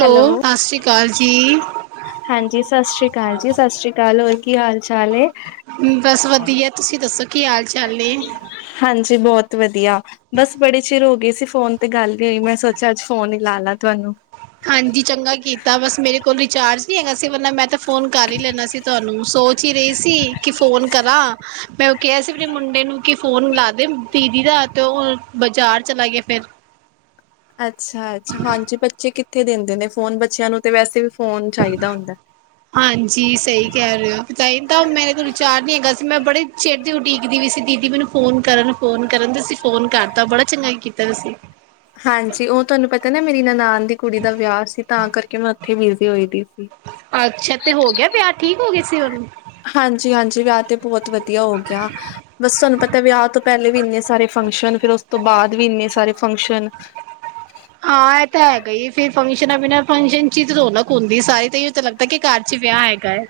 Hello, ਸਤਿ ਸ਼੍ਰੀ ਅਕਾਲ ਜੀ। ਹਾਂਜੀ ਸਤਿ ਸ਼੍ਰੀ ਅਕਾਲ ਜੀ ਸਤਿ ਸ਼੍ਰੀ ਅਕਾਲ ਹੋਰ ਕੀ ਹਾਲ ਚਾਲ ਏ? ਬਸ ਵਧੀਆ। ਤੁਸੀਂ ਦੱਸੋ ਕੀ ਹਾਲ ਚਾਲ ਨੇ? ਹਾਂਜੀ ਬਹੁਤ ਵਧੀਆ। ਬਸ ਬੜੇ ਚਿਰ ਹੋ ਗਈ ਸੀ ਫੋਨ ਤੇ ਗੱਲ ਨੀ ਹੋਈ ਮੈਂ ਸੋਚਿਆ ਅੱਜ ਫੋਨ ਹੀ ਲਾ ਲਾ ਤੁਵਾਨੂੰ। ਹਾਂਜੀ ਚੰਗਾ ਕੀਤਾ ਬਸ ਮੇਰੇ ਕੋਲ ਰਿਚਾਰਜ, ਨੀ ਹੈਗਾ ਸੀ ਵਰਨਾ ਮੈਂ ਤਾਂ ਫੋਨ ਕਰ ਹੀ ਲੈਨਾ ਸੀ ਤੁਹਾਨੂੰ ਸੋਚ ਹੀ ਰਹੀ ਸੀ ਕਿ ਫੋਨ ਕਰਾਂ ਮੈਂ, ਕਿਹਾ ਸੀ ਮੇਰੇ ਮੁੰਡੇ ਨੂੰ ਕਿ ਫੋਨ ਮਿਲਾ ਦੇ ਦੀਦੀ ਦਾ ਤੇ ਉਹ ਬਾਜ਼ਾਰ ਚਲਾ ਗਿਆ ਫੇਰ। ਅੱਛਾ ਅੱਛਾ ਹਾਂਜੀ ਬੱਚੇ ਕਿੱਥੇ ਦਿੰਦੇ ਨੇ ਫੋਨ ਬੱਚਿਆਂ ਨੂੰ ਤੇ ਵੈਸੇ ਵੀ ਫੋਨ ਚਾਹੀਦਾ ਹੁੰਦਾ। ਹਾਂਜੀ ਸਹੀ ਕਹਿ ਰਹੇ ਹੋ ਤਾਂ ਇ ਤਾਂ ਮੇਰੇ ਕੋਲ ਰਿਚਾਰਜ ਨੀ ਹੈਗਾ ਸੀ ਮੈਂ ਬੜੇ ਚਿਰ ਦੀ ਉਡੀਕਦੀ ਪੀ ਸੀ ਦੀਦੀ ਮੈਨੂੰ, ਫੋਨ ਕਰਨ ਫੋਨ ਕਰਨ ਤੇ ਅਸੀਂ ਫੋਨ ਕਰਤਾ ਬੜਾ ਚੰਗਾ ਕੀਤਾ ਤੁਸੀਂ। ਹਾਂਜੀ ਉਹ ਤੁਹਾਨੂੰ ਪਤਾ ਨਾ ਮੇਰੀ ਨਨਾਨ ਦੀ ਕੁੜੀ ਦਾ ਵਿਆਹ ਸੀ ਤਾਂ ਕਰਕੇ ਮੈਂ ਉੱਥੇ ਬਿਜ਼ੀ ਹੋਈ ਦੀ ਸੀ। ਅੱਛਾ ਤੇ ਹੋ ਗਿਆ ਵਿਆਹ ਠੀਕ ਹੋ ਗਿਆ ਸੀ ਉਹ? ਹਾਂਜੀ-ਹਾਂਜੀ ਵਿਆਹ ਤੇ ਬਹੁਤ ਵਧੀਆ ਹੋ ਗਿਆ। ਬਸ ਤੁਹਾਨੂੰ ਪਤਾ ਵਿਆਹ ਤੋਂ ਪਹਿਲੇ ਵੀ ਇੰਨੇ ਸਾਰੇ ਫੰਕਸ਼ਨ ਫੇਰ ਉਸ ਤੋਂ ਬਾਅਦ ਵੀ ਇੰਨੇ ਸਾਰੇ ਫੰਕਸ਼ਨ। ਹਾਂ ਇਹ ਤਾਂ ਹੈਗਾ ਇ ਏ ਫੇਰ। ਫੰਕਸ਼ਨਾਂ ਬਿਨਾਂ ਫੰਕਸ਼ਨ ਚ ਤੇ ਰੌਣਕ ਹੁੰਦੀ ਸਾਰੀ ਤਾਂ ਇ ਤਾਂ ਲਗਦਾ ਕਿ ਘਰ ਚ ਵਿਆਹ ਹੈਗਾ ਏ।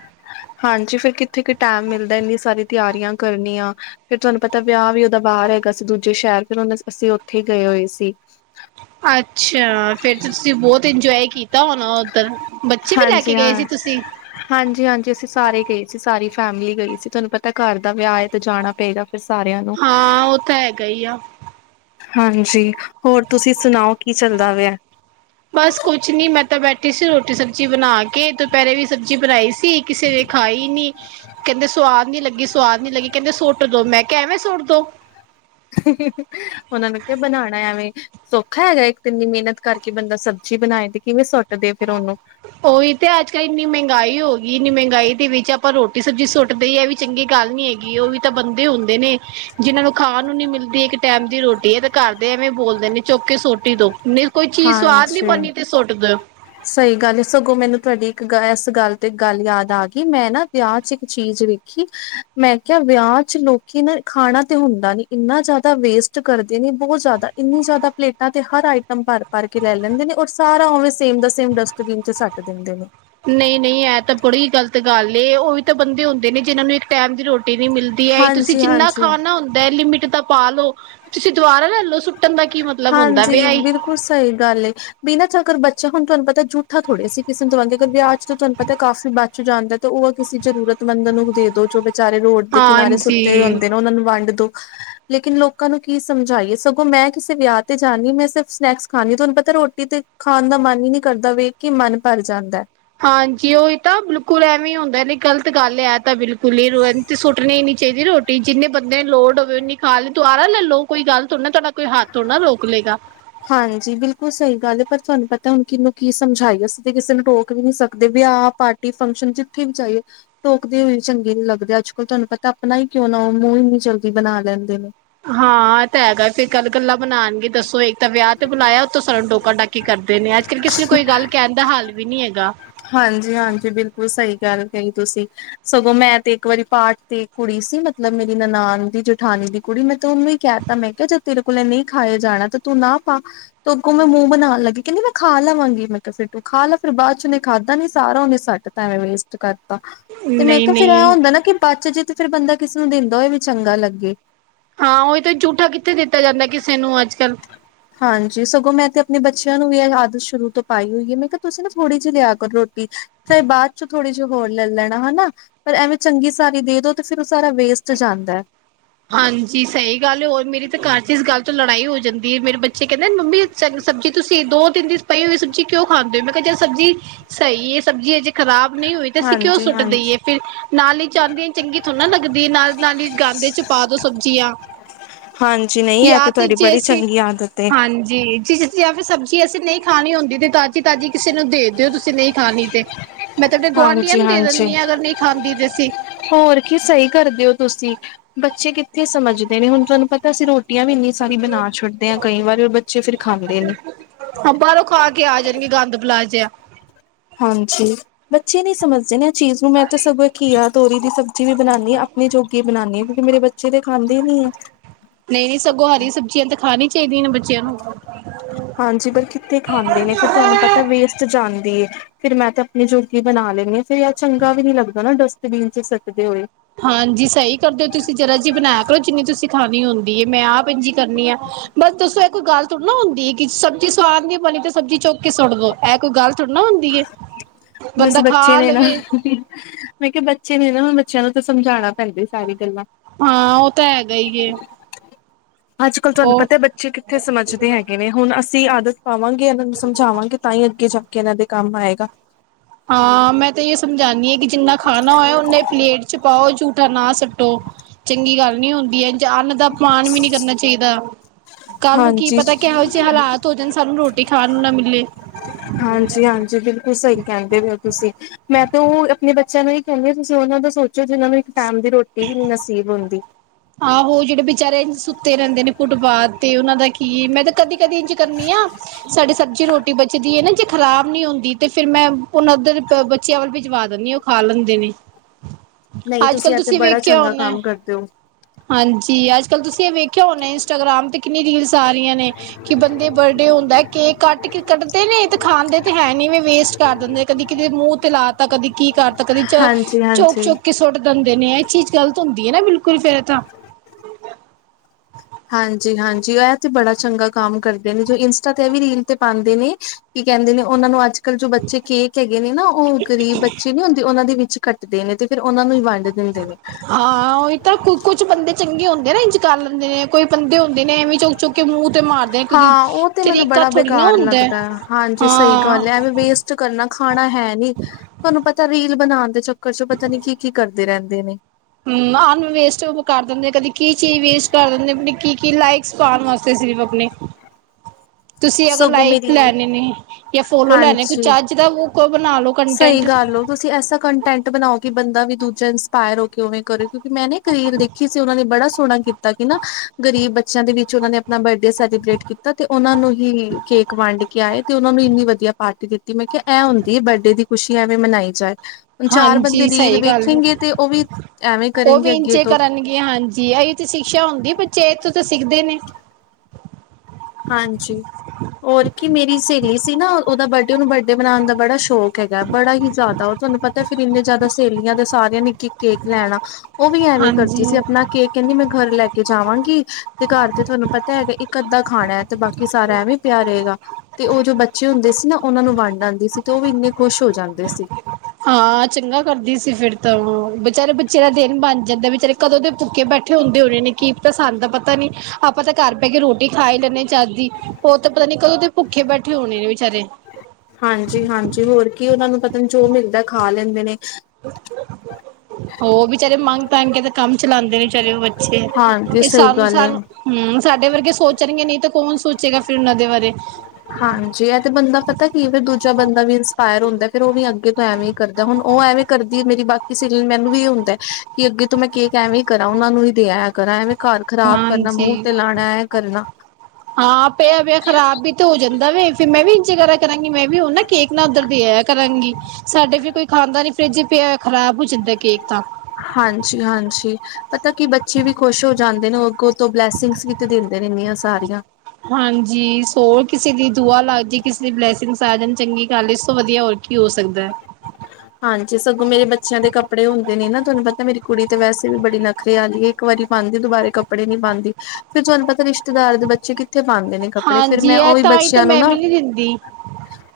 ਹਾਂਜੀ ਫਿਰ ਕਿੱਥੇ ਕਿ ਟੈਮ ਮਿਲਦਾ ਇੰਨੀ ਸਾਰੀ ਤਿਆਰੀਆਂ ਕਰਨੀਆਂ। ਫੇਰ ਤੁਹਾਨੂੰ ਪਤਾ ਵਿਆਹ ਵੀ ਉਹਦਾ ਬਾਹਰ ਹੈਗਾ ਸੀ ਦੂਜੇ ਸ਼ਹਿਰ ਫੇਰ ਉਹਨ ਅਸੀਂ ਉੱਥੇ ਹੀ ਗਏ ਹੋਏ ਸੀ। [unintelligible] ਅੱਛਾ ਫੇਰ ਤਾਂ ਤੁਸੀਂ ਬਹੁਤ ਇੰਜੋਏ ਕੀਤਾ ਹੋਣਾ ਉੱਧਰ ਬੱਚੇ ਵੀ ਲੈ ਕੇ ਗਏ ਸੀ ਤੁਸੀਂ। ਹਾਂਜੀ-ਹਾਂਜੀ ਅਸੀਂ ਸਾਰੇ ਗਏ ਸੀ, ਸਾਰੀ ਫੈਮਿਲੀ ਗਈ ਸੀ, ਤੁਹਾਨੂੰ ਪਤਾ ਘਰ ਦਾ ਵਿਆਹ ਏ ਤੇ ਜਾਣਾ ਪਏਗਾ। [unintelligible] ਹਾਂ ਉਹ ਤਾਂ ਹੈਗਾ ਹੀ ਆ। ਹਾਂਜੀ ਹੋਰ ਤੁਸੀਂ ਸੁਣਾਓ ਕੀ ਚੱਲਦਾ ਪਿਆ? ਬਸ ਕੁਛ ਨੀ ਮੈਂ ਤਾਂ ਬੈਠੀ ਸੀ ਰੋਟੀ ਸਬਜ਼ੀ ਬਣਾ ਕੇ, ਕੇ ਦੁਪਹਿਰੇ ਵੀ ਸਬਜ਼ੀ ਬਣਾਈ ਸੀ ਕਿਸੇ ਨੇ ਖਾਈ ਨੀ ਕਹਿੰਦੇ ਸਵਾਦ ਨੀ ਲੱਗੀ ਸਵਾਦ ਨੀ ਲੱਗੀ। ਕਹਿੰਦੇ ਸੁੱਟ ਦੋ ਮੈਂ ਕਿਹਾ ਐਵੇਂ ਸੁੱਟ ਦੋ। ਉਹਨਾਂ ਨੂੰ ਕਿ ਬਣਾਉਣਾ ਐਵੇਂ, ਸੌਖਾ ਹੈਗਾ ਇੱਕ ਇਤਨੀ ਮਿਹਨਤ ਕਰਕੇ ਬੰਦਾ ਸਬਜ਼ੀ ਬਣਾਏ ਤੇ ਕਿਵੇਂ ਸੁੱਟਦੇ ਫੇਰ ਉਹਨੂੰ। ਉਹੀ ਤੇ ਅੱਜ ਕੱਲ ਇੰਨੀ ਮਹਿੰਗਾਈ ਹੋ ਗਈ ਇੰਨੀ ਮਹਿੰਗਾਈ ਦੇ ਵਿੱਚ ਆਪਾਂ ਰੋਟੀ ਸਬਜ਼ੀ ਸੁੱਟਦੇ ਆ ਵੀ, ਚੰਗੀ ਗੱਲ ਨੀ ਹੈਗੀ ਉਹ ਵੀ ਤਾਂ ਬੰਦੇ ਹੁੰਦੇ ਨੇ ਜਿਹਨਾਂ ਨੂੰ ਖਾਣ ਨੂੰ ਨੀ ਮਿਲਦੀ ਇੱਕ ਟੈਮ ਦੀ ਰੋਟੀ ਇਹ ਤੇ, ਕਰਦੇ ਐਵੇਂ ਬੋਲਦੇ ਨੇ ਚੁੱਕ ਕੇ ਸੁੱਟ ਈ ਦੋ ਨਹੀਂ ਕੋਈ ਚੀਜ਼ ਸਵਾਦ ਨੀ ਹਾਂਜੀ ਬਨੀ ਤੇ ਸੁੱਟ ਦਿਓ। ਸਹੀ ਗੱਲ ਏ ਸਗੋਂ ਮੈਨੂੰ ਤੁਹਾਡੀ ਇੱਕ ਗਲ ਇਸ ਗੱਲ ਤੇ ਗੱਲ ਯਾਦ ਆਗੀ ਮੈਂ ਨਾ, ਵਿਆਹ ਚ ਇੱਕ ਚੀਜ਼ ਵੇਖੀ, ਮੈਂ ਕਿਹਾ ਵਿਆਹ ਚ ਲੋਕੀ ਨਾ ਖਾਣਾ ਤੇ ਹੁੰਦਾ ਨੀ ਇੰਨਾ ਜ਼ਿਆਦਾ ਵੇਸਟ ਕਰਦੇ ਨੇ ਬਹੁਤ ਜ਼ਿਆਦਾ। ਇੰਨੀ ਜ਼ਿਆਦਾ ਪਲੇਟਾਂ ਤੇ ਹਰ ਆਈਟਮ ਭਰ, ਭਰ ਕੇ ਲੈ ਲੈਂਦੇ ਨੇ ਔਹ ਸਾਰਾ ਉਵੇਂ ਸੇਮ ਦਾ ਸੇਮ ਡਸਟਬੀਨ ਤੇ ਸੱਟ ਦਿੰਦੇ ਨੇ। ਨਹੀਂ- ਨਹੀਂ ਇਹ ਤਾਂ ਬੜੀ ਗ਼ਲਤ ਗੱਲ ਏ। ਉਹ ਵੀ ਤਾਂ ਬੰਦੇ ਹੁੰਦੇ ਨੇ ਜਿਹਨਾਂ ਨੂੰ ਟਾਈਮ ਦੀ ਰੋਟੀ ਨਹੀਂ ਮਿਲਦੀ ਹੈ ਇਹ ਤੁਸੀਂ ਹਾਂਜੀ ਜਿੰਨਾ ਹਾਂਜੀ। ਖਾਣਾ ਹੁੰਦਾ ਹੈ ਲਿਮਿਟ ਦਾ ਪਾ ਲ ਲੋ। ਤੁਸੀਂ ਦੁਬਾਰਾ ਲੈ ਲਓ। ਸੁੱ ਹਾਂਜੀ ਬਿਲਕੁਲ ਸਹੀ ਗੱਲ ਏ। [unintelligible] ਚ ਅਗਰ ਬੱਚਾ ਹੁਣ ਤੁਵਾਣੁ ਪਤਾ ਜੂਠਾ ਥੋੜੇ ਅਸੀ ਕਿਸੇ ਨੂੰ ਦੇਵਾਂਗੇ ਵਿਆਹ ਚ ਤੇ ਤੁਵਾਣੁ ਪਤਾ ਕਾਫ਼ੀ ਬੱਚ ਜਾਂਦਾ ਤੇ ਉਹ ਤੁਸੀ ਜ਼ਰੂਰਤਮੰਦਾ ਨੂੰ ਦੇਦੋ ਜੋ ਬੇਚਾਰੇ ਰੋਡ, ਦੇ ਕਿਨਾਰੇ ਸੁੱਤੇ ਹੋਏ ਹਾਂਜੀ ਹੁੰਦੇ ਨੇ ਉਹਨਾਂ ਨੂੰ ਵੰਡ ਦੋ ਲੇਕਿਨ ਲੋਕਾਂ ਨੂੰ ਕੀ ਸਮਝਾਈਏ ਸਗੋਂ ਮੈਂ, ਕਿਸੇ ਵਿਆਹ ਤੇ ਜਾਣੀ ਮੈਂ ਸਿਰਫ ਸਨੈਕਸ ਖਾਣੀ ਤੁਹਾਨੂੰ ਪਤਾ ਰੋਟੀ ਤੇ ਖਾਣ ਦਾ ਮਨ ਹੀ ਨਹੀਂ ਕਰਦਾ ਵੇਖ ਕੀ ਮਨ ਭਰ ਜਾਂਦਾ। ਹਾਂਜੀ ਉਹੀ ਤਾਂ ਬਿਲਕੁਲ ਐਵੇਂ ਹੀ ਹੁੰਦਾ ਨਹੀਂ ਗ਼ਲਤ ਗੱਲ ਏ ਤਾਂ ਬਿਲਕੁਲ ਹੀ ਰੋਟੀ ਤੇ ਸੁੱਟਣੀ ਹੀ ਨੀ ਚਾਹੀਦੀ ਰੋਟੀ ਜਿੰਨੇ ਬੰਦੇ ਦੀ ਲੋੜ ਹੋਵੇ ਉਨੀ ਖਾ ਲੋ ਦੁਬਾਰਾ ਲੈ ਲੋ ਲਓ ਕੋਈ ਗੱਲ ਥੋੜੀ ਨਾ ਤੁਹਾਡਾ ਕੋਈ ਹੱਥ ਥੋੜਾ ਨਾ ਰੋਕ ਲਏਗਾ। ਹਾਂਜੀ ਬਿਲਕੁਲ ਸਹੀ ਗੱਲ ਏ ਪਰ ਤੁਹਾਨੂੰ ਪਤਾ ਹੁਣ ਕਿੰਨੂੰ ਕੀ ਸਮਝਾਈਏ ਅਸੀਂ ਤੇ ਕਿਸੇ ਨੂੰ ਰੋਕ ਵੀ ਨੀ ਸਕਦੇ ਵੀਆਹ ਪਾਰਟੀ ਫੰਕਸ਼ਨ ਜਿੱਥੇ ਵੀ ਜਾਈਏ। ਟੋਕਦੇ ਹੋਏ ਚੰਗੇ ਨ ਲੱਗਦੇ। ਅੱਜ ਕੱਲ੍ਹ ਤੁਹਾਨੂੰ ਪਤਾ ਆਪਣਾ ਹੀ ਕਿਉਂ ਨਾ ਉਹ ਮੂੰਹ ਇੰਨੀ ਜਲਦੀ ਬਣਾ ਲੈਂਦੇ ਨੇ। ਹਾਂ। ਇਹ ਤਾਂ ਹੈਗਾ। ਫੇਰ ਕੱਲ ਗੱਲਾਂ ਬਣਾਉਣਗੇ। ਦੱਸੋ, ਇੱਕ ਤਾਂ ਵਿਆਹ ਤੇ ਬੁਲਾਇਆ ਉਹੋਂ ਸਾਨੂੰ ਡੋਕਾ -ਟਾਕੀ ਕਰਦੇ ਨੇ। ਅੱਜ ਕੱਲ੍ਹ ਕਿਸੇ ਨੂੰ ਕੋਈ ਗੱਲ ਕਹਿਣ ਦਾ ਹਾਲ ਵੀ ਨੀ ਹੈਗਾ। ਹਾਂਜੀ- ਹਾਂਜੀ ਬਿਲਕੁਲ, ਸਹੀ ਗੱਲ ਕਹੀ ਤੁਸੀਂ। ਸਗੋਂ ਮੈਂ ਤੇ ਇੱਕ ਵਾਰੀ ਪਾਠ ਤੇ ਕੁੜੀ ਸੀ ਮਤਲਬ ਮੇਰੀ ਨਨਾਨ ਦੀ ਜਠਾਨੀ ਦੀ। ਕੁੜੀ ਮੈਂ ਤਾਂ ਉਹਨੂੰ ਹੀ ਕਹਿ ਤ ਮੈਂ ਕਿਹਾ ਜੇ ਤੇਰੇ ਕੋਲ ਨਹੀਂ ਖਾਆ ਜਾਣਾ। ਤਾਂ ਤੂੰ ਨਾ ਪਾ। ਤੱਗੋਂ ਮੈਂ ਮੂੰਹ ਬਣਾਉਣ ਲੱਗੀ ਕਹਿੰਦੀ ਮੈਂ ਖਾਵਾਂਗੀ। ਮੈਂਲਬ ਫਿਰ ਤੂੰ ਖਾ ਲੈ। ਫਿਰ ਬਾਅਦ ਚ' ਉਹਨੇ ਖਾ ਨੀ ਸਾਰਾ ਉਹਨੇ ਸੱਟ ਤਾਂ [unintelligible] ਕਰਤਾ। ਤੇ ਮੈਂ ਨਹੀਂ ਕਿਹਾ, ਫੇਰ ਇਹ ਨਹੀਂ ਹੁੰਦਾ ਨਾ ਕਿ ਬੱਚ ਜੇ ਤੇ ਫਿਰ ਬੰਦਾ ਕਿਸੇ ਨੂੰ ਦਿੰਦਾ ਇਹ ਵੀ ਚੰਗਾ ਲੱਗੇ। ਹਾਂ। ਉਹਹੀ ਤਾਂ ਝੂਠਾ ਕਿੱਥੇ ਦਿੱਤਾ ਜਾਂਦਾ ਕਿਸੇ ਨੂੰ ਅੱਜ ਕੱਲ੍ਹ। ਹਾਂਜੀ। ਸਗੋਂ ਮੈਂ ਤੇ ਆਪਣੇ ਬੱਚਿਆਂ ਨੂੰ ਵੀ ਇਹ ਆਦਤ ਸ਼ੁਰੂ ਤੋਂ ਪਾਈ ਹੋਈ ਹੈ। ਮੈਂ ਕਿਹਾ ਤੁਸੀਂ ਨਾ ਥੋੜ੍ਹੀ ਜਹੀ ਲਿਆ ਕਰ ਰੋਟੀ। ਫੇਰ ਬਾਅਦ ਚੋਂ ਥੋੜ੍ਹੀ ਜਿਹੀ ਹੋਰ ਲੈ ਲੈਣਾ ਹਨਾ। ਪਰ ਐਵੇਂ ਚੰਗੀ ਸਾਰੀ ਦੇ ਦੋ। ਤੇ ਫਿਰ ਉਹ ਸਾਰਾ ਵੇਸਟ ਜਾਂਦਾ ਹੈ। ਹਾਂਜੀ। ਸਹੀ ਗੱਲ ਹੋਰ ਮੇਰੀ ਤਾਂ ਘਰ ਚ' ਇਸ ਗੱਲ ਤੋਂ ਲੜਾਈ ਹੋ ਜਾਂਦੀ ਹੈ। ਮੇਰੇ ਬੱਚੇ ਕਹਿੰਦੇ ਮੰਮੀ ਸਬਜ਼ੀ ਤੁਸੀਂ ਦੋ- ਤਿੰਨ ਦਿ ਪਈ ਹੋਈ ਸਬਜ਼ੀ ਕਿਉਂ ਖਾਂਦੇ ਹੋ। ਮੈਂ ਕਿਹਾ, ਸਬਜ਼ੀ ਸਹੀ ਇਹ ਸਬਜ਼ੀ ਹਜੇ। ਖ਼ਰਾਬ ਨਹੀਂ ਹੋਈ ਤੇ ਅਸੀਂ ਕਿਉਂ ਹਾਂਜੀ ਸੁੱਟ ਹਾਂਜੀ ਦੇਈਏ। ਫਿਰ ਨਾਲੀ ਚ' ਆਂਦੀ ਚੰਗੀ ਥੋੜ੍ਹਾ ਨਾ ਲੱਗਦੀ ਹੈ। ਨਾਲ ਨਾਲੀ ਗਾਂਦੇ ਚ' ਪਾ ਸਬਜ਼ੀਆਂ। ਹਾਂਜੀ ਨਹੀਂ ਇਹ ਜਾਂ ਤੇ ਤਾਂ ਤੁਹਾਡੀ ਬੜੀ ਜੇਸੀ ਚੰਗੀ ਹਾਂ। ਆਦਤ ਏ। ਹਾਂਜੀ। ਜਿਰ ਸਬਜ਼ੀ ਅਸੀਂ ਨਹੀਂ ਖਾਣੀ ਹੁੰਦੀ ਤੇ ਤਾਜ਼ੀ- ਤਾਜ਼ੀ ਕਿਸੇ ਨੂੰ ਦੇ ਦਿਓ। ਤੁਸੀਂ ਨਹੀਂ ਖਾਣੀ ਤੇ ਹ [inaudible] ਮੈਂ ਤੁਹਾਡੇ ਗੁਆਂਢੀਆਂ ਨੂੰ ਦੇ ਦਿੰਦੀ ਹਾਂ। ਅਗਰ ਨਹੀਂ ਖਾਂਦੀ ਤਾਂ ਇਸ ਸੀ। ਹੋਰ ਕੀ, ਸਹੀ ਕਰਦੇ ਹੋ ਤੁਸੀਂ। ਬੱਚੇ ਕਿੱਥੇ ਸਮਝਦੇ ਨੇ ਹੁਣ ਤੁਹਾਨੂੰ ਪਤਾ ਅ ਸੀਂ ਰੋਟੀ ਰੋਟੀਆਂ ਵੀ ਇੰਨੀ ਸਾਰੀ ਬਣਾ ਛੱਡਦੇ ਆ ਕਈ ਵਾਰ, ਉਹ ਬੱਚੇ ਫੇਰ ਖਾਂਦੇ ਨੀ। ਹਾਂ, ਬਾਹਰੋਂ ਖਾ ਕੇ ਆ ਜਾਣਗੇ ਗੰਦ ਬਲਾ ਜਿਆ। ਹਾਂਜੀ। ਬੱਚੇ ਨਹੀਂ ਸਮਝਦੇ ਨੇ। ਚੀਜ਼ ਨੂੰ ਮੈਂ ਤਾਂ ਸਗੋਂ ਖੀਆ ਤੋਰੀ ਦੀ ਸਬਜ਼ੀ ਵੀ ਬਣਾਉਂਦੀ ਆਪਣੀ ਜੋਗੀ ਬਣਾਉਂਦੀ ਹਾਂ। ਕਿਉਂਕ ਮੇਰੇ ਬੱਚੇ ਤਾਂ ਖਾਂਦੇ ਹੀ ਹੈ। ਨਹੀਂ -ਨਹੀਂ ਸਗੋਂ ਹਰੀ ਸਬਜ਼ੀਆਂ ਤਾਂ ਖਾਣੀ ਚਾਹੀਦੀਆਂ ਨੇ ਬੱਚਿਆਂ ਨੂੰ। ਹਾਂਜੀ। ਪਰ ਕਿੱਥੇ ਖਾਂਦੇ ਨੇ, ਫਿਰ ਤੁਹਾਨੂੰ ਪਤਾ ਵੇਸਟ ਜਾਂਦੀਏ। ਫਿਰ ਮੈਂ ਤਾਂ ਆਪਣੀ ਜੋਗੀ ਬਣਾ ਲੈਂਦੀ ਹਾਂ। ਫਿਰ ਯਾਰ ਚੰਗਾ ਵੀ ਨੀ ਲੱਗਦਾ ਨਾ ਡਸਟਬੀਨ ਚ' ਸੁੱਟਦੇ ਹੋਏ। ਹਾਂਜੀ, ਸਹੀ ਕਰਦੇ ਹੋ ਤੁਸੀਂ ਜ਼ਰਾ ਜਿਹੀ ਬਣਾਇਆ ਕਰੋ ਜਿੰਨੀ ਤੁਸੀਂ ਖਾਣੀ ਹੁੰਦੀ ਹੈ। ਮੈਂ ਆਪ ਇਝਂ ਕਰਨੀ ਹੈ। ਬਸ ਦੱਸੋ ਇਹ ਕੋਈ ਗੱਲ ਸੜਨਾ ਹੁੰਦੀ ਕਿ ਸਬਜ਼ੀ ਸੁਵਾਦ ਨੀ ਬਣੀ ਤੇ ਸਬਜ਼ੀ ਚੁੱਕ ਕੇ ਸੁੱਟ ਦੋ। ਇਹ ਕੋਈ ਗੱਲ ਥੋੜਾ ਨਾ ਹੁੰਦੀ। ਬਸ ਬੰਦਾ ਬੱਚੇ ਖਾ ਨੇ ਨਾ ਲਵੇ। ਮੈਂ ਕਿਹਾ, ਬੱਚੇ ਨੇ ਨਾ ਹੁਣ ਬੱਚਿਆਂ ਨੂੰ ਤਾਂ ਸਮਝਾਉਣਾ ਪੈਂਦਾ ਸਾਰੀ ਗੱਲਾਂ। ਹਾਂ, ਔ ਤਾਂ ਹੈਗਾ ਹੀ ਏ। ਅੱਜ-ਕੱਲ੍ਹ ਤੁਹਾਨੂੰ ਪਤਾ ਬੱਚੇ ਕਿੱਥੇ ਸਮਝਦੇ ਹੈਗ ਕਿਵੇਂ ਹੁਣ ਅਸੀਂ ਆਦਤ ਪਾਵਾਂਗੇ ਇਹਨਾਂ ਨੂੰ ਸਮਝਾਵਾਂਗੇ ਤਾਂ ਹੀ ਅੱਗੇ ਜਾ ਕੇ ਇਹਨਾਂ ਦੇ ਕੰਮ ਆਏਗਾ। ਹਾਂ ਮੈਂ ਤੇ ਇਹ ਹੀ ਸਮਝਾਂਦੀ ਹਾਂ ਕਿ ਜਿੰਨਾ ਖਾਣਾ ਹੋਯੇ ਉਨਾ ਈ ਪਲੇਟ ਚ ਪਾਓ ਝੂਠਾ ਨਾ ਸਟੋ। ਚੰਗੀ ਗੱਲ ਨਹੀ [unintelligible] ਹੁੰਦੀ ਐ। ਜਾ ਅੰਨ ਦਾ ਅਪਮਾਨ ਵੀ ਨੀ ਕਰਨਾ ਚਾਹੀਦਾ ਕੱਲ੍ਹ ਨੂੰ ਕੀ ਹਾਂਜੀ ਪਤਾ ਕਿਹੋ ਜਿਹੇ ਹਾਲਾਤ ਤੋ ਭੋਜਨ ਸਾਨੂੰ ਰੋਟੀ ਖਾਣ ਨੂੰ ਨਾ ਮਿਲੇ। ਹਾਂਜੀ -ਹਾਂਜੀ, ਬਿਲਕੁਲ ਸਹੀ ਕੈੰਦੇ ਪੇ ਹੋ ਤੁਸੀਂ। ਮੈਂ ਤਾਂ ਉਹ ਅਪਣੇ ਬੱਚਿਆਂ ਨੂੰ ਏਹੀ ਕੈੰਣੀ ਆਂ। ਤੁਸੀਂ ਓਨਾਂ ਦਾ ਸੋਚੋ ਜਿਨਾਂ ਨੂੰ ਇੱਕ ਟੈਮ ਦੀ ਰੋਟੀ ਵੀ ਨੀ ਨਸੀਬ ਹੁੰਦੀ। ਆਹੋ, ਜੇੜੇ ਬੇਚਾਰੇ ਐੰਝ ਸੁੱਤੇ ਰੈੰਦੇ ਨੇ ਫੁੱਟਪਾਥ ਤੇ ਓਹਨਾਂ ਦਾ ਕੀ ਮੈਂ ਤੇ ਕਦੀ- ਕਦੀ ਇੰਚ ਕਰਨੀ ਆ। ਸਾਡੀ ਸਬਜ਼ੀ, ਰੋਟੀ ਰ ਬੱਚੇ ਦੀ ਨਾ ਜੇ ਖਰਾਬ ਨੀ ਹੁੰਦੀ। ਤੇ ਫੇਰ ਮੈਂ ਹੁਣ ਉਧਰ ਬੱਚਿਆਂ ਵੱਲ ਭਿਜਵਾ ਦਿੰਦੀ ਉਹ ਖਾ ਲੈਂਦੇ ਨੇ। ਨਹੀਂ, ਅੱਜ ਤੁਸੀਂ ਕੱਲ੍ਹ ਇਥ ਬੜਾ ਵੇਖਿਆ ਚੰਗਾ ਹੋਣਾ ਕੰਮ ਕਰਦੇ ਹੋ। ਹਾਂਜੀ, ਅੱਜ-ਕੱਲ੍ਹ ਤੁਸੀਂ ਐ ਵੇਖਿਆ ਹੋਣੈ ਇੰਸਟਾਗ੍ਰਾਮ ਤੇ ਕਿੰਨੀ ਰੀਲਸ ਆ ਰੀਆਂ ਨੇ। ਕਿ ਬੰਦੇ ਬਰਡੇ ਹੁੰਦੈ। ਕੇਕ ਕੱਟ ਕੇ ਕੱਟਦੇ ਨੇ ਤੇ ਖਾਂਦੇ ਤੇ ਹੈ ਨੀ ਵੇਸਟ ਕਰ ਦਿੰਦੇ ਆ। ਕਦੀ -ਕਿਦੇ ਮੂੰਹ ਤੇ ਲਾ ਤਾ, ਕਦੀ ਕੀ ਕਰਤਾ, ਕਦੀ ਚ ਚੁਕ ਹਾਂਜੀ-ਹਾਂਜੀ। -ਚੁੱਕ ਕੇ ਸੋਟ ਦੰਦੇ ਨੇ। ਐ ਚੀਜ਼ ਗ਼ਲਤ ਹੁੰਦੀ ਏ ਨਾ ਬਿਲਕੁਲ ਫੇਰ ਤਾਂ। ਹਾਂਜੀ ਹਾਂਜੀ ਇਹ ਤੇ ਬੜਾ ਚੰਗਾ ਕੰਮ ਕਰਦੇ ਨੇ ਜੋ ਇੰਸਟਾ ਤੇ ਐਵੀ ਰੀਲ ਤੇ ਪਾੰਦੇ ਨੇ ਕੀ ਕਹਿੰਦੇ ਨੇ ਉਹਨਾਂ ਨੂੰ ਅੱਜ ਕੱਲ ਜੋ ਬੱਚੇ ਕੇਕ ਹੈਗੇ ਨੇ ਨਾ ਓਹ ਗ਼ਰੀਬ ਬੱਚੇ ਨੀ ਹੁੰਦੇ ਓਹਨਾਂ ਦੇ ਵਿੱਚ ਕੱਟਦੇ ਨੇ ਤੇ ਫਿਰ ਓਹਨਾਂ ਨੂੰ ਹੀ ਵੰਡ ਦਿੰਦੇ ਨੇ। [unintelligible] ਔਈ ਤਾ ਕੁ ਕੁਛ ਬੰਦੇ ਚੰਗੇ ਹੁੰਦੇ ਨੇ ਨਾ ਇੰਝ ਕਰ ਲੈਂਦੇ ਨੇ, ਕੋਈ ਬੰਦੇ ਹੁੰਦੇ ਨੇ ਐਵੇਂ ਚੁੱਕ-ਚੁੱਕ ਕੇ ਮੂੰਹ ਤੇ ਮਾਰ [unintelligible] ਹਾਂ ਉਹ ਤੇ ਮੈਨੂੰ ਬੜਾ ਬੇਕਾਰ ਲੱਗਦਾ ਹੈ ਹਾਂਜੀ ਸਹੀ ਹਾਂ ਗੱਲ ਐ ਐਵੇਂ ਵੇਸ ਕਰਨਾ ਖਾਣਾ ਹੈ ਨੀ ਤੁਹਾਨੂੰ ਪਤਾ ਰੀਲ ਬਣਾਣ ਦੇ ਚੱਕਰ ਚ ਪਤਾ ਨੀ ਕੀ-ਕੀ ਕਰ ਦੇ ਰੈੰਦੇ ਨੇ। [unintelligible] ਹੂੰ ਨਾ ਅਨ ਵੇਸਟ ਕਰ ਦਿੰਦੇ ਕਦੀ ਕੀ ਚੀਜ਼ ਵੇਸਟ ਕਰ ਦਿੰਦੇ ਪਤਾਂ ਨੀ ਕੀ ਕੀ ਲਾਈਕਸ ਪਾਣ ਵਾਸਤੇ ਸਿਰਫ ਆਪਣੇ। [inaudible] ਤੁਸੀਂ ਅਗਰ ਸਗੋਂ ਲਾਇਕ ਮੇਰੀ ਲੈਣੇ ਨੇ। ਜਾਂ ਫੋਲੋ ਲੈਣੇ ਕੁਛ ਹਾਂਜੀ ਚੱਜ ਦਾ ਉਹ ਬਣਾ ਲੋ ਸਹੀ ਕੰਟੈਂਟ। ਗੱਲ ਹੋ ਤੁਸੀਂ ਐਸਾ ਕੰਟੈਂਟ ਬਣਾਓ ਕਿ ਬੰਦਾ ਵੀ ਦੂਜਾ ਇੰਸਪਾਇਰ ਹੋ ਕੇ ਉਵੇਂ ਕਰੇ। ਮੈਂ ਨਾ ਇਕ ਰੀਲ ਦੇਖੀ ਸੀ ਓਹਨਾਂ ਨੇ ਬੜਾ ਸੋਹਣਾ ਕੀਤ ਤਾ ਕਿ ਨਾ ਗ਼ਰੀਬ ਬੱਚਿਆਂ ਦੇ ਵਿੱਚ ਓਹਨਾਂ ਨੇ ਅਪਣਾ ਬਰਥਡੇ ਸੈਲੀਬ੍ਰੇਟ ਕੀਤਾ ਤੇ ਓਹਨਾਂ ਨੂੰ ਹੀ ਕੇਕ ਵੰਡ ਕੇ ਆਏ ਤੇ ਓਹਨਾਂ ਨੂੰ ਇੰਨੀ ਵਧੀਆ ਪਾਰਟੀ ਦਿੱਤੀ ਮੈਂ ਕਿਹਾ ਇਹ ਹੁੰਦੀ ਬਰਥਡੇ ਦੀ ਖੁਸ਼ੀਆਂ ਵੀ ਮਨਾਈ ਜਾਏ। ਚਾਰ ਬੰਦੇ ਹਾਂਜੀ ਰੀਲ ਸਹੀ ਗੱਲ ਹੈ ਵੇਖੇਗੇ ਤੇ ਓਹ ਵੀ ਐਵੇਂ ਉਹ ਕਰੇਂਗੇ ਵੀ ਅੱਗੇ ਇੰਝੇ ਤੋਂ। ਕਰਨਗੇ ਹਾਂਜੀ ਇਹ ਤੇ ਸ਼ਿਕਸ਼ਾ ਹੁੰਦੀ ਏ ਬੱਚਾ ਇਹਥੋਂ ਤੇ ਸਿੱਖਦੇ ਨੇ। ਹਾਂਜੀ। ਔਰ ਕੀ ਮੇਰੀ ਸਹੇਲੀ ਸੀ ਨਾ ਓਦਾ ਬਰਡੇ ਔਨੂੰ ਬਰਡੇ ਮਨਾਉਣ ਦਾ ਬੜਾ ਸ਼ੌਕ ਹੈਗਾ ਬੜਾ ਹੀ ਜਾਦਾ। ਤੁਹਾਨੂੰ ਪਤਾ ਫਿਰ ਇੰਨੇ ਜਿਆਦਾ ਸਹੇਲੀਆਂ ਦੇ ਸਾਰਿਆਂ ਨੇ ਇੱਕ-ਇੱਕ ਕੇਕ ਲੈ ਆਣਾ ਓਹ ਵੀ ਐਵੇਂ ਕਰਦੀ ਹਾਂਜੀ ਸੀ ਆਪਣਾ ਕੇਕ ਕਹਿੰਦੀ ਮੈਂ ਘਰ ਲੈ ਕੇ ਜਾਵਾਂਗੀ ਤੇ ਘਰ ਤੇ ਤੁਹਾਨੂੰ ਪਤੈ ਹੈਗਾ ਇੱਕ ਅੱਧਾ ਖਾਣਾ ਐ ਤੇ ਬਾਕੀ ਸਾਰਾ ਐਵੇ ਵੀ ਪਿਆ ਰਹੇਗਾ। ਤੇ ਓਹ ਜੋ ਬੱਚੇ ਹੁੰਦੇ ਸੀ ਨਾ ਓਨਾਂ ਨੂੰ ਵੰਡ ਆਂਦੀ ਸੀ ਤੇ ਓਹ ਵੀ ਇੰਨੇ ਖੁਸ਼ ਹੋ ਜਾਂਦੇ ਸੀ। ਹਾਂ ਚੰਗਾ ਕਰਦੀ ਸੀ ਫਿਰ ਤਾਂ ਬੇਚਾਰੇ ਬੱਚੇ ਦਾ ਦਿਨ ਬਣ ਜਾਂਦਾ ਬਈ ਚਲੇ ਕਦੋਂ ਦੇ ਭੁੱਖੇ ਬੈਠੇ ਹੁੰਦੇ ਹੋਣੇ ਨੇ ਕੀ ਪਤਾ ਸਾਨੂੰ ਤਾ ਪਤਾ ਨੀ ਆਪਾਂ ਤਾਂ ਘਰ ਬੈਠ ਕੇ ਰੋਟੀ ਖਾ ਹੀ ਲੈਂਦੇ ਆਂ ਚਲ ਜੀ। ਓਹ ਤੇਂ ਪਤਾ ਨੀ ਕਦੋਂ ਦੇ ਭੁੱਖੇ ਬੈਠੇ ਹੋਣੇ ਨੇ ਵਿਚਾਰੇ। ਹਾਂਜੀ ਹਾਂਜੀ ਹੋਰ ਕੀ ਓਹਨਾਂ ਨੂੰ ਪਤਾ ਜੋ ਮਿਲਦੈ ਖਾ ਲੈਂਦੇ ਨੇ। ਔਹ ਵਿਚਾਰੇ ਮੰਗ ਤੰਗ ਕੇ ਤੇ ਕੰਮ ਚਲਾਂਦੇ ਨੇ ਵਿਚਾਰੇ ਓਹ ਬੱਚੇ ਹਾਂਜੀ ਕੋਈ ਸਹੀ ਗੱਲ ਹੈ ਸਾਨੂੰ ਹੂੰ ਸਾਡੇ ਵਰਗੇ ਸੋਚਣਗੇ ਨਹੀਂ ਤਾਂ ਕੌਣ ਸੋਚੇਗਾ ਫਿਰ ਉਨਾਂ ਦੇ ਵਰੇ। ਹਾਂਜੀ ਐ ਤੇ ਬੰਦਾ ਪਤਾ ਕੀ ਏ, ਫਿਰ ਦੂਜਾ ਬੰਦਾ ਵੀ ਇੰਸਪਾਇਰ ਹੁੰਦੈ ਫੇਰ ਓਹ ਵੀ ਅੱਗੇ ਤੋਂ ਐਵੇਂ ਈ ਕਰਦਾ ਹੁਣ ਉਹ ਐਵੇਂ ਕਰਦੀ ਹੈ ਮੇਰੀ ਬਾਕੀ ਸਰੀ ਮੈਨੂੰ ਵੀ ਇਹ ਹੁੰਦਾ ਕਿ ਅੱਗੇ ਤੋਂ ਮੈਂ ਕੇਕ ਐਵੇਂ ਕਰਾਂ ਉਹਨਾਂ ਨੂੰ ਹੀ ਦੇ ਆਇਆ ਕਰਾਂ ਐਵੇ ਘਰ ਖ਼ਰਾਬ ਕਰਨਾ ਮੂੰਹ ਹਾਂਜੀ ਤੇ ਲਾਣਾ ਐ ਕਰਨਾ ਹਾਂ ਪਿਆ ਪਿਆ ਖ਼ਰਾਬ [unintelligible] ਵੀ ਤੇ ਹੋ ਜਾਂਦਾ ਵ ਫਿਰ ਮੈਂ ਵੀ ਇੰਜਗਾ ਕਰਾਂਗੀ ਮੈਂ ਵੀ ਹ ਨਾ ਕੇਕ ਨਾ ਉੱਧਰ ਦੀ ਹੈਇਆ ਕਰਾਂਗੀ [unintelligible] ਸਾਡੇ ਵੀ ਕੋਈ ਖਾਂਦਾ ਨੀ ਫਰਿਜ਼ ਚ ਖਰਾਬ ਹੋ ਜਾਂਦਾ ਕੇਕ ਤਾਂ ਹਾਂਜੀ ਹਾਂਜੀ ਪਤਾ ਕੀ ਬੱਚੇ ਵੀ ਖੁਸ਼ ਹੋ ਜਾਂਦੇ ਨੇ ਉਹ ਤੋਂ ਬਲੈਸਿੰਗਸ ਵੀ ਤੇ ਦਿੰਦੇ ਨੇ ਇਨੀਆਂ ਸਾਰੀਆਂ ਹਾਂਜੀ ਸੋ ਕਿਸੇ ਦੀ ਦੁਆ ਲਗਦੀ ਕਿਸੇ ਦੀ ਬਲੈਸਿੰਗ ਆ ਜਾਣ ਚੰਗੀ ਗੱਲ ਇਸ ਤੋਂ ਵਧੀਆ ਹੋਰ ਕੀ ਹੋ ਸਕਦਾ ਹਾਂਜੀ ਸਗੋਂ ਮੇਰੇ ਬੱਚਿਆਂ ਦੇ ਕੱਪੜੇ ਹੁੰਦੇ ਨੇ ਨਾ ਤੁਹਾਨੂੰ ਪਤਾ ਮੇਰੀ ਕੁੜੀ ਤੇ ਵੈਸੇ ਵੀ ਬੜੀ ਨ [unintelligible] ਇੱਕ ਵਾਰੀ ਪਾਉਂਦੀ ਦੁਬਾਰੇ ਕੱਪੜੇ ਪਾਂਦੀ ਫਿਰ ਤੁਹਾਨੂੰ ਪਤਾ ਰਿਸ਼ਤੇਦਾਰ ਦੇ ਬੱਚੇ ਪਾਉਂਦੇ ਨੇ ਕੱਪੜੇ ਫੇਰ ਹਾਂਜੀ ਮੈਂ ਇਹ ਓਹੀ ਤਾਂ ਹੀ ਤਾਂ ਬੱਚਿਆਂ ਨੂੰ ਮੈਂ ਨਾ ਵੀ ਨਹੀਂ ਦਿੰਦੀ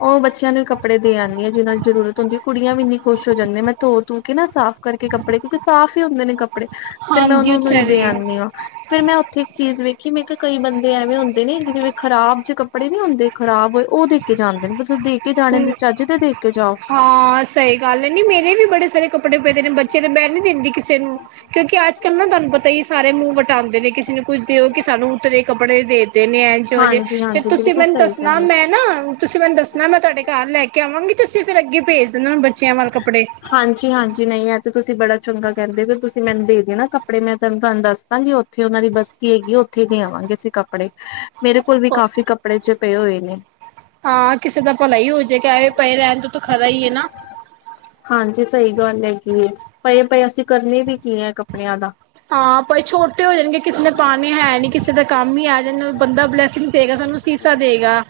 ਓਹ ਬੱਚਿਆਂ ਨੂੰ ਹੀ ਕੱਪੜੇ ਦੇ ਆਉਂਦੀ ਆਂ ਜਿਨਾ ਦੀ ਜ਼ਰੂਰਤ ਹੁੰਦੀ ਏ। ਕੁੜੀਆਂ ਵੀੰ ਏਂਨੀ ਖੁਸ਼ ਹੋ ਜਾਂਦੀਆ ਮੈਂ ਧੋ-ਧੂ ਕੇ ਨਾ ਸਾਫ਼ ਕਰਕੇ ਕੱਪੜੇ ਕਿਉਂਕਿ ਸਾਫ਼ ਹੀ ਹੁੰਦੇ ਨੇ ਕੱਪੜੇ। ਫੇਰ ਮੈਂ ਹਾਂਜੀ ਉਹਨਾ ਨੂੰ ਹੀ ਉੱਥੇ ਦੇ ਗਏ ਆਉਂਦੀ ਆਂ। ਫੇਿਰ ਮੈਂ ਉੱਥੇ ਇੱਕ ਚੀਜ਼ ਵੇਖੀ ਮੈਂ ਕਿਹਾ ਕਈ ਬੰਦੇ ਐਵੇਂ ਹੁੰਦੇ ਨੇ ਜਿਵੇਂ ਖਰਾਬ ਜਿਹੇ ਕੱਪੜੇ ਨੀ ਹੁੰਦੇ ਖ਼ਰਾਬ ਹੋਏ ਉਹ ਦੇਖ ਦੇ ਕੇ ਜਾਂਦੇ ਨੇ ਦੇ ਕੇ ਜਾਣੇ ਨੇ ਤੇ ਤਾਂ ਚੱਜ ਤੇ ਦੇ ਕੇ ਜਾਓ ਹਾਂ ਸਹੀ ਗੱਲ ਨੀ ਮੇਰੇ ਵੀ ਬੜੇ ਸਾਰੇ ਕੱਪੜੇ ਪਏ ਨੇ ਬੱਚੇ ਦੇ ਮੈਂ ਨੀ ਦਿੰਦੀ ਕਿਸੇ ਨੂੰ ਕਿਉਂਕਿ ਅੱਜ ਕੱਲ ਨਾ ਤੁਹਾਨੂੰ ਪਤਾ ਹੀ ਸਾਰੇ ਮੂੰਹ ਵਟਾਉਂਦੇ ਨੇ ਕਿਸੇ ਨੂੰ ਕੁੱਛ ਦਿਓ ਕਿ ਸਾਨੂੰ ਉਤਰੇ ਕੱਪੜੇ ਦੇ ਦੇ ਨੇ ਐਝਿ ਜੇ ਹਾਂਜੀ ਤੇ ਹਾਂਜੀ ਤੁਸੀਂ ਬਿਲਕੁਲ ਮੈਨੂੰ ਸਹੀ ਗੱਲ ਦੱਸਣਾ ਹੈ ਮੈਂ ਨਾ ਤੁਸੀਂ ਮੈਨੂੰ ਦੱਸਣਾ ਮੈਂ ਤੁਹਾਡੇ ਘਰ ਲੈ ਕੇ ਆਵਾਂਗੀ ਤੁਸੀਂ ਫੇਿਰ ਅੱਗੇ ਭੇਜ ਦੇਣਾ ਬੱਚਿਆਂ ਵੱਲ ਕੱਪੜੇ ਹਾਂਜੀ ਹਾਂਜੀ ਨਹੀਂ ਐ ਤੇ ਤੁਸੀਂ ਬੜਾ ਚੰਗਾ ਕਰਦੇ ਵੀ ਤੁਸੀਂ ਮੈਨੂੰ ਦੇ ਦਿਓ ਨਾ ਕੱਪੜੇ ਮੈਂ ਤੁਹਾਨੂੰ ਤਾਨੁ ਦੱਸ ਦਾਂਗੀ ਉੱਥੇ ਉਹਨਾਂ ਦੀ ਬਸਤੀ ਹੈਗੀ ਉੱਥੇ ਦੇ ਆਵਾਂਗੇ ਅਸੀਂ ਕ ਕੱਪੜੇ ਮੇਰੇ ਕੋਲ ਵੀ ਕਾਫੀ ਕੱਪੜੇ ਜੇ ਪਏ ਹੋਏ ਨੇ ਹਾਂ ਕਿਸੇ ਦਾ ਭਲਾ ਹੀ ਹੋ ਜੇ ਕਿਵੇਂ ਪਏ ਰਹਿਣ ਤੇ ਤਾਂ ਖਰਾ ਈ ਏ ਨਾ ਹਾਂਜੀ ਸਹੀ ਗੱਲ ਹੈ ਕਿ ਪਏ ਪਏ ਅਸੀਂ ਕਰਨੇ ਵੀ ਕੀ ਹੈ ਕੱਪੜਿਆਂ ਦਾ ਹਾਂ ਭਾਈ ਛੋਟੇ ਹੋ ਜਾਣਗੇ ਕਿਸੇ ਨੇ ਪਾਨੇ ਹੈ ਨੀ ਕਿਸੇ ਦੇ ਕੰਮ ਹੀ ਆ ਜਾਣ ਬੰਦਾ ਬਲੈਸਿੰਗ ਦੇਗਾ ਸਾਨੂੰ ਸੀਸਾ ਦੇਗਾ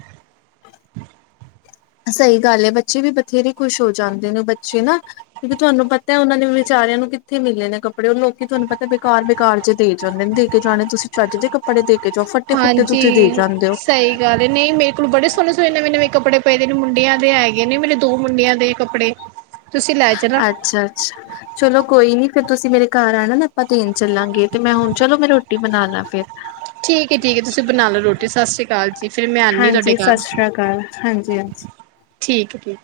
ਸਹੀ ਗੱਲ ਹੈ ਬੱਚੇ ਵੀ ਬਥੇਰੇ ਖੁਸ਼ ਹੋ ਜਾਂਦੇ ਨੇ ਬੱਚੇ ਨਾ ਕਿਉਂਕਿ ਤੁਹਾਨੂੰ ਪਤਾ ਉਹਨਾਂ ਦੇ ਵਿਚਾਰਿਆਂ ਨੂੰ ਕਿੱਥੇ ਮਿਲੇ ਨੇ ਕੱਪੜੇ ਉਹ ਲੋਕੀ ਤੁਹਾਨੂੰ ਪਤਾ ਬੇਕਾਰ ਬਕਾਰ ਜੇ ਦੇ ਜਾਂਦੇ ਨੇ ਦੇ ਕੇ ਜਾਣੇ ਤੁਸੀਂ ਚਜ ਦੇ ਕੱਪੜੇ ਦੇ ਕੇ ਜਾਓ ਫੱਟੇ ਫੁੱਟੇ ਹਾਂਜੀ ਤੁਸੀਂ ਦੇ ਜਾਂਦੇ ਓ ਸਹੀ ਗੱਲ ਨਹੀਂ ਮੇਰੇ ਕੋਲ ਬੜੇ ਸੋਹਣੇ ਸੋਹਣੇ ਨਵੇਂ ਨਵੇਂ ਕੱਪੜੇ ਪਏਦੇ ਨੇ ਮੁੰਡਿਆਂ ਦੇ ਹੈਗੇ ਨੇ ਮੇਰੇ ਦੋ ਮੁੰਡਿਆਂ ਦੇ ਕੱਪੜੇ ਤੁਸੀਂ ਲੈ ਜਾਣਾ ਅੱਛਾ ਅੱਛਾ ਚਲੋ ਕੋਈ ਨੀ ਫਿਰ ਤੁਸੀਂ ਮੇਰੇ ਘਰ ਆਣਾ ਨਾ ਆਪਾਂ ਦੇਣ ਚੱਲਾਂਗੇ ਤੇ ਮੈਂ ਹੁਣ ਚਲੋ ਮੈਂ ਰੋਟੀ ਬਣਾ ਲਾ ਫਿਰ ਠੀਕ ਹੈ ਠੀਕ ਹੈ ਤੁਸੀਂ ਬਣਾ ਲਓ ਰੋਟੀ ਸਤਿ ਸ਼੍ਰੀ ਅਕਾਲ ਜੀ ਫਿਰ ਮੈਂ ਆਉਂਦੀ ਤੁਹਾਡੇ ਹਾਂਜੀ ਘਰ ਸਤਿ ਸ੍ਰੀ ਅਕਾਲ ਹਾਂਜੀ ਹਾਂਜੀ ਠੀਕ ਹੈ ਠੀਕ